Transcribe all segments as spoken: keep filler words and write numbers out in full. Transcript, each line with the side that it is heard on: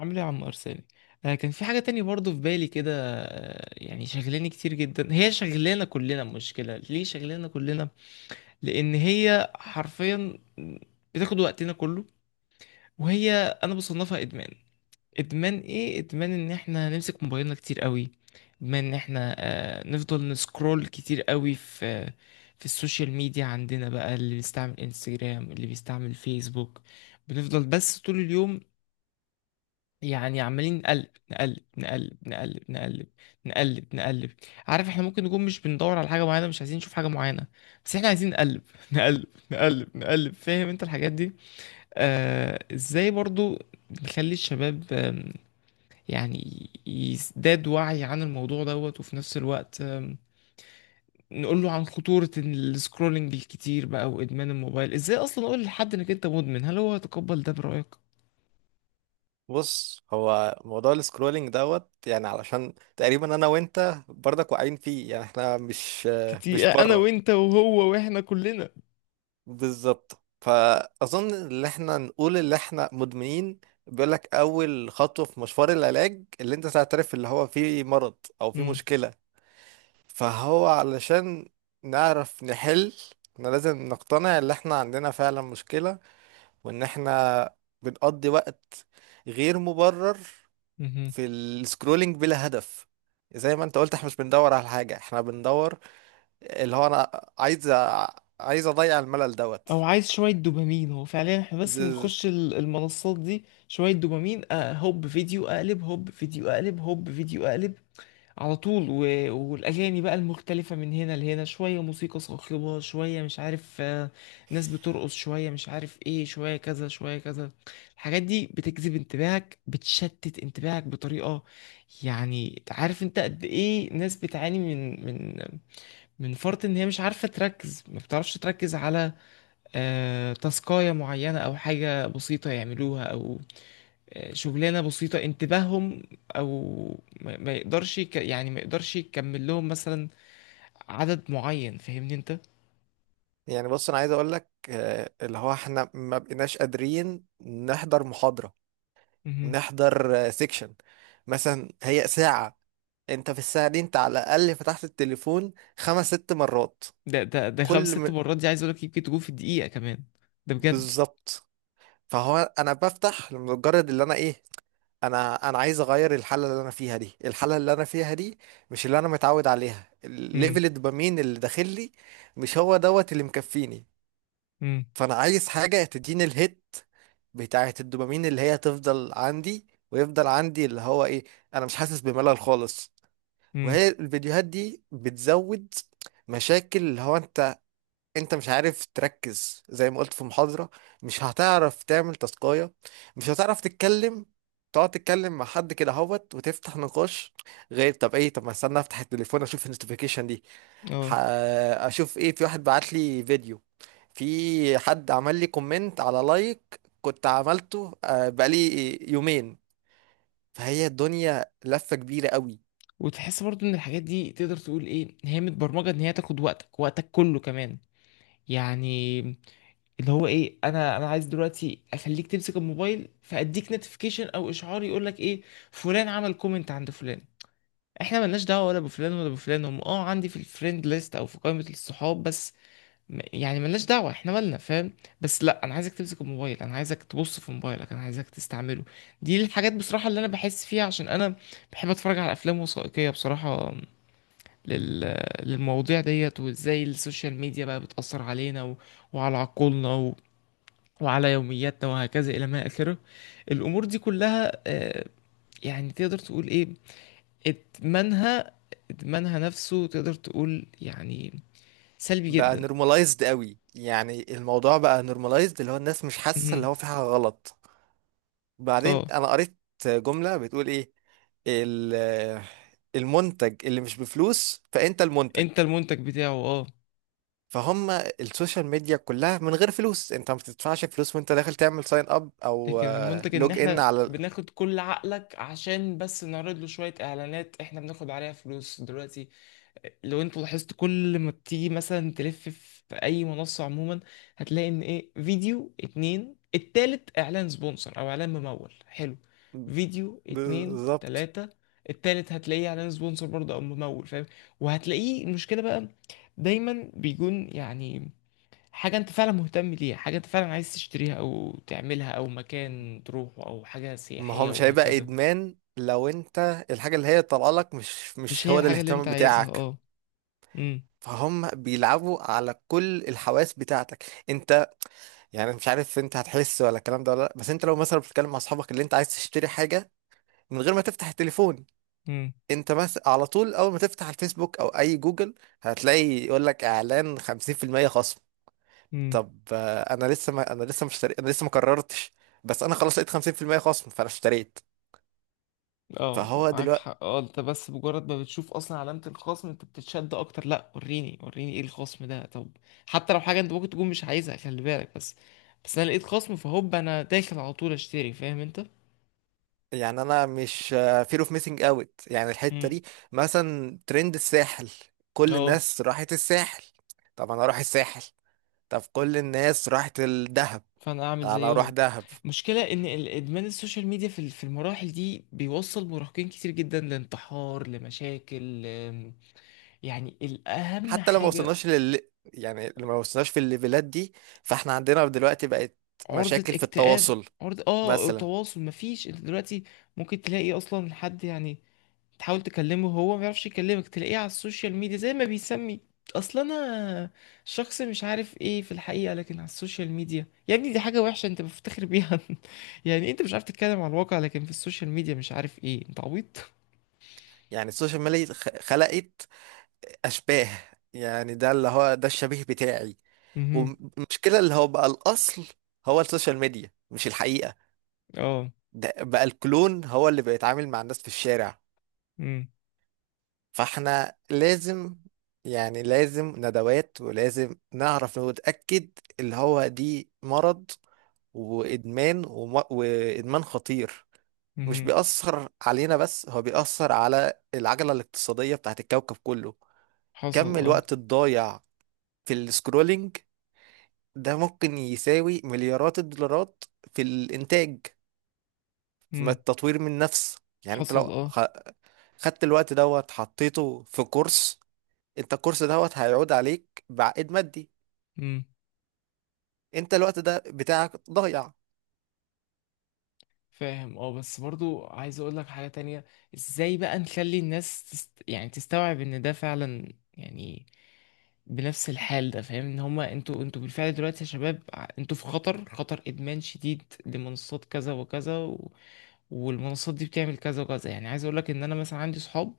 left: عامل ايه يا عم ارساني؟ آه كان في حاجه تانية برضو في بالي كده. آه يعني شغلاني كتير جدا، هي شغلانه كلنا، مشكله ليه شغلانه كلنا؟ لان هي حرفيا بتاخد وقتنا كله. وهي، انا بصنفها ادمان. ادمان ايه؟ ادمان ان احنا نمسك موبايلنا كتير قوي، ادمان ان احنا آه نفضل نسكرول كتير قوي في في السوشيال ميديا. عندنا بقى، اللي بيستعمل انستجرام، اللي بيستعمل فيسبوك، بنفضل بس طول اليوم، يعني عمالين نقلب نقلب نقلب نقلب نقلب نقلب نقلب. عارف احنا ممكن نكون مش بندور على حاجة معينة، مش عايزين نشوف حاجة معينة، بس احنا عايزين نقلب نقلب نقلب نقلب. فاهم انت الحاجات دي؟ آه ازاي برضو نخلي الشباب، آم، يعني يزداد وعي عن الموضوع دوت، وفي نفس الوقت آم، نقول له عن خطورة السكرولنج الكتير بقى وإدمان الموبايل. ازاي اصلا اقول لحد انك انت مدمن؟ هل هو يتقبل ده برأيك؟
right: بص، هو موضوع السكرولينج دوت، يعني علشان تقريبا انا وانت برضك واقعين فيه. يعني احنا مش
left: كتير،
right: مش
left: انا
right: بره.
left: وانت وهو واحنا كلنا.
right: بالظبط، فاظن ان احنا نقول اللي احنا مدمنين. بيقول لك اول خطوه في مشوار العلاج اللي انت تعترف اللي هو في مرض او في مشكله. فهو علشان نعرف نحل، احنا لازم نقتنع ان احنا عندنا فعلا مشكله، وان احنا بنقضي وقت غير مبرر
left: مهم.
right: في السكرولينج بلا هدف. زي ما انت قلت احنا مش بندور على حاجة، احنا بندور اللي هو انا عايز أ- عايز اضيع الملل دوت.
left: او عايز شويه دوبامين، هو فعليا احنا بس
right: بز...
left: بنخش ال- المنصات دي شويه دوبامين، أه، هوب فيديو اقلب، هوب فيديو اقلب، هوب فيديو اقلب على طول و... والاغاني بقى المختلفه من هنا لهنا، شويه موسيقى صاخبه، شويه مش عارف، آه، ناس بترقص، شويه مش عارف ايه، شويه كذا شويه كذا. الحاجات دي بتجذب انتباهك، بتشتت انتباهك بطريقه يعني. عارف انت قد ايه ناس بتعاني من من من فرط ان هي مش عارفه تركز، ما بتعرفش تركز على آه، تاسكاية معينة أو حاجة بسيطة يعملوها، أو آه، شغلانة بسيطة انتباههم، أو ما ما يقدرش يك- يعني ما يقدرش يكمل لهم مثلا عدد معين. فاهمني أنت؟
right: يعني بص، انا عايز اقول لك آه، اللي هو احنا ما بقيناش قادرين نحضر محاضرة،
left: مهم.
right: نحضر سيكشن مثلا. هي ساعة، انت في الساعة دي انت على الأقل فتحت التليفون خمس ست مرات.
left: ده ده ده خمس
right: كل
left: ست
right: م...
left: مرات دي، عايز أقولك يمكن تكون في الدقيقة كمان. ده بجد.
right: بالظبط. فهو انا بفتح لمجرد اللي انا ايه، انا انا عايز اغير الحاله اللي انا فيها دي. الحاله اللي انا فيها دي مش اللي انا متعود عليها،
left: مم.
right: الليفل الدوبامين اللي داخل لي مش هو دوت اللي مكفيني.
left: مم.
right: فانا عايز حاجه تديني الهيت بتاعه الدوبامين اللي هي تفضل عندي، ويفضل عندي اللي هو ايه، انا مش حاسس بملل خالص.
left: مم.
right: وهي الفيديوهات دي بتزود مشاكل اللي هو انت، انت مش عارف تركز زي ما قلت في محاضرة. مش هتعرف تعمل تاسكاية، مش هتعرف تتكلم، تقعد تتكلم مع حد كده هوت وتفتح نقاش. غير طب ايه، طب ما استنى افتح التليفون اشوف النوتيفيكيشن دي. ح-
left: اه.
right: اشوف ايه. في واحد بعت لي فيديو، في حد عمل لي كومنت على لايك كنت عملته آه، بقالي يومين. فهي الدنيا لفة كبيرة قوي.
left: وتحس برضو إن الحاجات دي تقدر تقول إيه، هي متبرمجة إن هي تاخد وقتك وقتك كله كمان. يعني اللي هو ايه، انا انا عايز دلوقتي اخليك تمسك الموبايل، فاديك نوتيفيكيشن او اشعار يقول لك ايه، فلان عمل كومنت عند فلان. احنا ملناش دعوه ولا بفلان ولا بفلان، هم اه عندي في الفريند ليست او في قائمه الصحاب بس. م- يعني ملناش دعوه، احنا مالنا، فاهم؟ بس لا، انا عايزك تمسك الموبايل، انا عايزك تبص في موبايلك، انا عايزك تستعمله. دي الحاجات بصراحه اللي انا بحس فيها، عشان انا بحب اتفرج على افلام وثائقيه بصراحه لل... للمواضيع ديت، وازاي السوشيال ميديا بقى بتاثر علينا و... وعلى عقولنا وعلى يومياتنا وهكذا إلى ما آخره. الأمور دي كلها آه، يعني تقدر تقول إيه، إدمانها، إدمانها نفسه تقدر تقول يعني سلبي
right: بقى
left: جدا.
right: نورماليزد قوي. يعني الموضوع بقى نورماليزد، اللي هو الناس مش حاسة اللي
left: مهم.
right: هو في حاجة غلط.
left: اه.
right: بعدين انا قريت جملة بتقول ايه، ال- المنتج اللي مش بفلوس فانت المنتج.
left: انت المنتج بتاعه، اه.
right: فهم السوشيال ميديا كلها من غير فلوس، انت ما بتدفعش فلوس وانت داخل تعمل ساين اب او
left: لكن المنتج ان
right: لوج ان
left: احنا
right: على ال-
left: بناخد كل عقلك عشان بس نعرض له شوية اعلانات احنا بناخد عليها فلوس دلوقتي. لو انتوا لاحظتوا كل ما بتيجي مثلا تلف في اي منصة عموما، هتلاقي ان ايه، فيديو اتنين التالت اعلان سبونسر او اعلان ممول، حلو. فيديو اتنين
right: بالظبط.
left: تلاتة، التالت هتلاقيه اعلان سبونسر برضه او ممول، فاهم؟ وهتلاقيه المشكلة بقى دايما بيكون يعني حاجة انت فعلا مهتم ليها، حاجة انت فعلا عايز تشتريها او تعملها او مكان تروحه او حاجة
right: ما هو
left: سياحية
right: مش هيبقى
left: وهكذا.
right: ادمان لو انت الحاجة اللي هي طالعه لك مش
left: مش
right: مش
left: هي
right: هو ده
left: الحاجة اللي انت
right: الاهتمام
left: عايزها،
right: بتاعك.
left: اه. امم.
right: فهم بيلعبوا على كل الحواس بتاعتك انت. يعني مش عارف انت هتحس ولا الكلام ده ولا لا، بس انت لو مثلا بتتكلم مع اصحابك اللي انت عايز تشتري حاجه من غير ما تفتح التليفون، انت مثلا على طول اول ما تفتح الفيسبوك او اي جوجل هتلاقي يقول لك اعلان خمسين في المية خصم.
left: امم.
right: طب آه، انا لسه ما انا لسه مش اشتري... انا لسه ما قررتش، بس انا خلاص لقيت خمسين في المية خصم فانا اشتريت.
left: اه
right: فهو
left: معاك
right: دلوقتي
left: حق، اه. انت بس مجرد ما بتشوف اصلا علامة الخصم انت بتتشد اكتر، لا وريني وريني ايه الخصم ده. طب حتى لو حاجة انت ممكن تكون مش عايزها، خلي بالك. بس بس انا لقيت خصم، فهوب انا داخل على طول اشتري، فاهم انت؟
right: يعني انا مش فير اوف ميسنج اوت، يعني الحته
left: امم.
right: دي. مثلا ترند الساحل، كل
left: اه.
right: الناس راحت الساحل، طب انا اروح الساحل. طب كل الناس راحت الدهب،
left: فانا اعمل
right: انا اروح
left: زيهم.
right: دهب.
left: المشكلة ان ال- ادمان السوشيال ميديا في ال- في المراحل دي بيوصل مراهقين كتير جدا لانتحار، لمشاكل، لم- يعني الاهم
right: حتى لو ما
left: حاجة.
right: وصلناش لل يعني لو ما وصلناش في الليفلات دي، فاحنا عندنا دلوقتي بقت
left: عرضة
right: مشاكل في
left: اكتئاب.
right: التواصل
left: عرضة اه،
right: مثلا.
left: تواصل مفيش. انت دلوقتي ممكن تلاقي اصلا حد، يعني تحاول تكلمه هو ما يعرفش يكلمك، تلاقيه على السوشيال ميديا زي ما بيسمي، اصل انا شخص مش عارف ايه في الحقيقة، لكن على السوشيال ميديا يا ابني دي حاجة وحشة انت مفتخر بيها. يعني انت مش عارف تتكلم على الواقع، لكن في السوشيال ميديا مش عارف ايه، انت عبيط.
right: يعني السوشيال ميديا خ- خلقت اشباه. يعني ده اللي هو ده الشبيه بتاعي،
left: مهم.
right: والمشكلة اللي هو بقى الاصل هو السوشيال ميديا مش الحقيقة.
left: اه.
right: ده بقى الكلون هو اللي بيتعامل مع الناس في الشارع.
left: مم.
right: فاحنا لازم، يعني لازم ندوات، ولازم نعرف ونتأكد اللي هو دي مرض وإدمان، وم- وإدمان خطير. مش
left: مهم.
right: بيأثر علينا بس، هو بيأثر على العجلة الاقتصادية بتاعت الكوكب كله.
left: حصل
right: كم
left: اه.
right: الوقت الضايع في السكرولينج ده ممكن يساوي مليارات الدولارات في الإنتاج، في
left: مم.
right: التطوير من نفس. يعني انت
left: حصل
right: لو
left: اه.
right: خ- خدت الوقت دوت حطيته في كورس، انت الكورس دوت هيعود عليك بعائد مادي.
left: مم.
right: انت الوقت ده بتاعك ضايع.
left: فاهم اه. بس برضو عايز اقول لك حاجة تانية، ازاي بقى نخلي الناس تست... يعني تستوعب ان ده فعلا يعني بنفس الحال ده. فاهم ان هما انتوا انتوا بالفعل دلوقتي يا شباب، ع- انتوا في خطر، خطر ادمان شديد لمنصات كذا وكذا و... والمنصات دي بتعمل كذا وكذا. يعني عايز اقول لك ان انا مثلا عندي صحاب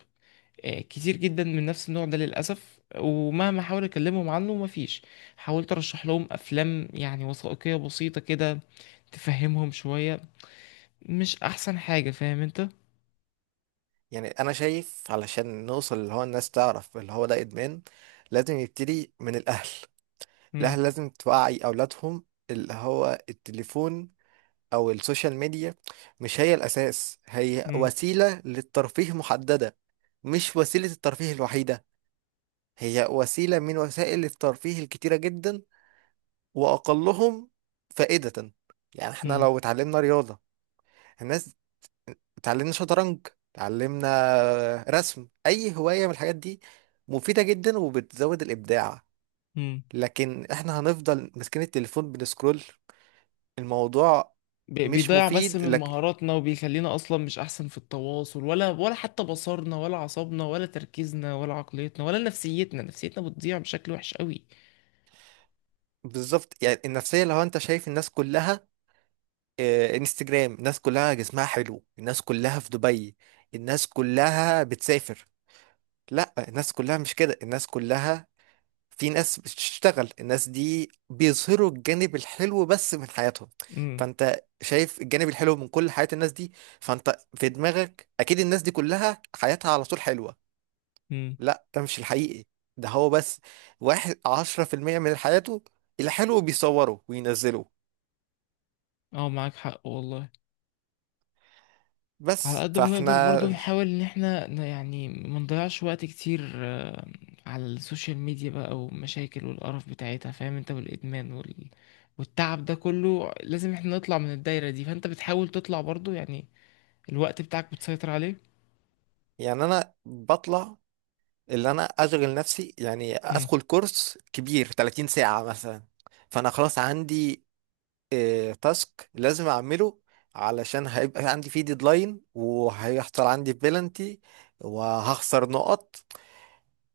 left: آه، كتير جدا من نفس النوع ده للاسف. ومهما احاول اكلمهم عنه مفيش. حاولت ارشح لهم افلام يعني وثائقية بسيطة كده تفهمهم شوية، مش احسن حاجة، فاهم انت؟
right: يعني انا شايف علشان نوصل اللي هو الناس تعرف اللي هو ده ادمان، لازم يبتدي من الاهل.
left: مم.
right: الاهل لازم توعي اولادهم اللي هو التليفون او السوشيال ميديا مش هي الاساس. هي
left: مم.
right: وسيلة للترفيه محددة، مش وسيلة الترفيه الوحيدة. هي وسيلة من وسائل الترفيه الكتيرة جدا، واقلهم فائدة. يعني احنا
left: مم.
right: لو اتعلمنا رياضة، الناس، اتعلمنا شطرنج، اتعلمنا رسم، اي هواية من الحاجات دي مفيدة جدا وبتزود الابداع.
left: مم.
right: لكن احنا هنفضل ماسكين التليفون بنسكرول الموضوع.
left: بي-
right: مش
left: بيضيع بس
right: مفيد
left: من
right: لك.
left: مهاراتنا، وبيخلينا اصلا مش احسن في التواصل، ولا ولا حتى بصرنا ولا عصبنا ولا تركيزنا ولا عقليتنا ولا نفسيتنا. نفسيتنا بتضيع بشكل وحش قوي.
right: بالظبط. يعني النفسية، لو انت شايف الناس كلها آه، انستجرام، الناس كلها جسمها حلو، الناس كلها في دبي، الناس كلها بتسافر. لا، الناس كلها مش كده. الناس كلها في ناس بتشتغل، الناس دي بيظهروا الجانب الحلو بس من حياتهم.
left: مم.
right: فانت شايف الجانب الحلو من كل حياة الناس دي، فانت في دماغك اكيد الناس دي كلها حياتها على طول حلوة.
left: مم.
right: لا، ده مش الحقيقي. ده هو بس واحد عشرة في المية من حياته الحلو بيصوره وينزله.
left: اه معاك حق والله. على
right: بس
left: قد ما نقدر برضو
right: فاحنا
left: نحاول ان احنا ن- يعني ما نضيعش وقت كتير آه، على السوشيال ميديا بقى، والمشاكل والقرف بتاعتها، فاهم انت، والادمان وال... والتعب ده كله. لازم احنا نطلع من الدايرة دي. فانت بتحاول تطلع برضو يعني، الوقت بتاعك بتسيطر عليه.
right: يعني انا بطلع اللي انا اشغل نفسي، يعني
left: مم.
right: ادخل كورس كبير 30 ساعة مثلا، فانا خلاص عندي إيه، تاسك لازم اعمله، علشان هيبقى عندي فيه ديدلاين وهيحصل عندي بلنتي وهخسر نقط.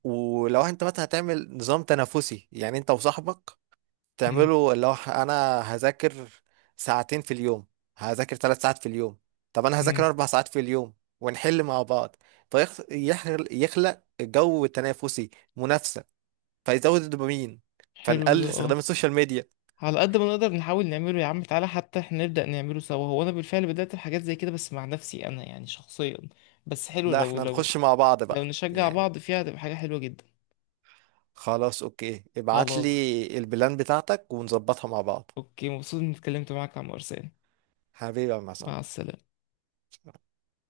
right: ولو انت مثلا هتعمل نظام تنافسي، يعني انت وصاحبك
left: مم.
right: تعملوا، لو ح- انا هذاكر ساعتين في اليوم، هذاكر ثلاث ساعات في اليوم، طب انا هذاكر
left: مم.
right: اربع ساعات في اليوم، ونحل مع بعض، فيخلق جو تنافسي، منافسة، فيزود الدوبامين،
left: حلو ده،
right: فنقلل
left: اه.
right: استخدام السوشيال ميديا.
left: على قد ما نقدر نحاول نعمله يا عم، تعالى حتى احنا نبدأ نعمله سوا. هو انا بالفعل بدأت بحاجات زي كده بس مع نفسي انا يعني شخصيا. بس حلو
right: لا
left: لو
right: احنا
left: لو
right: نخش مع بعض
left: لو
right: بقى
left: نشجع
right: يعني.
left: بعض فيها، هتبقى حاجة حلوة جدا.
right: خلاص، اوكي، ابعت
left: خلاص
right: لي البلان بتاعتك ونظبطها مع بعض.
left: اوكي، مبسوط اني اتكلمت معاك عن ارساني.
right: حبيبي يا عم
left: مع
right: عصام.
left: السلامة.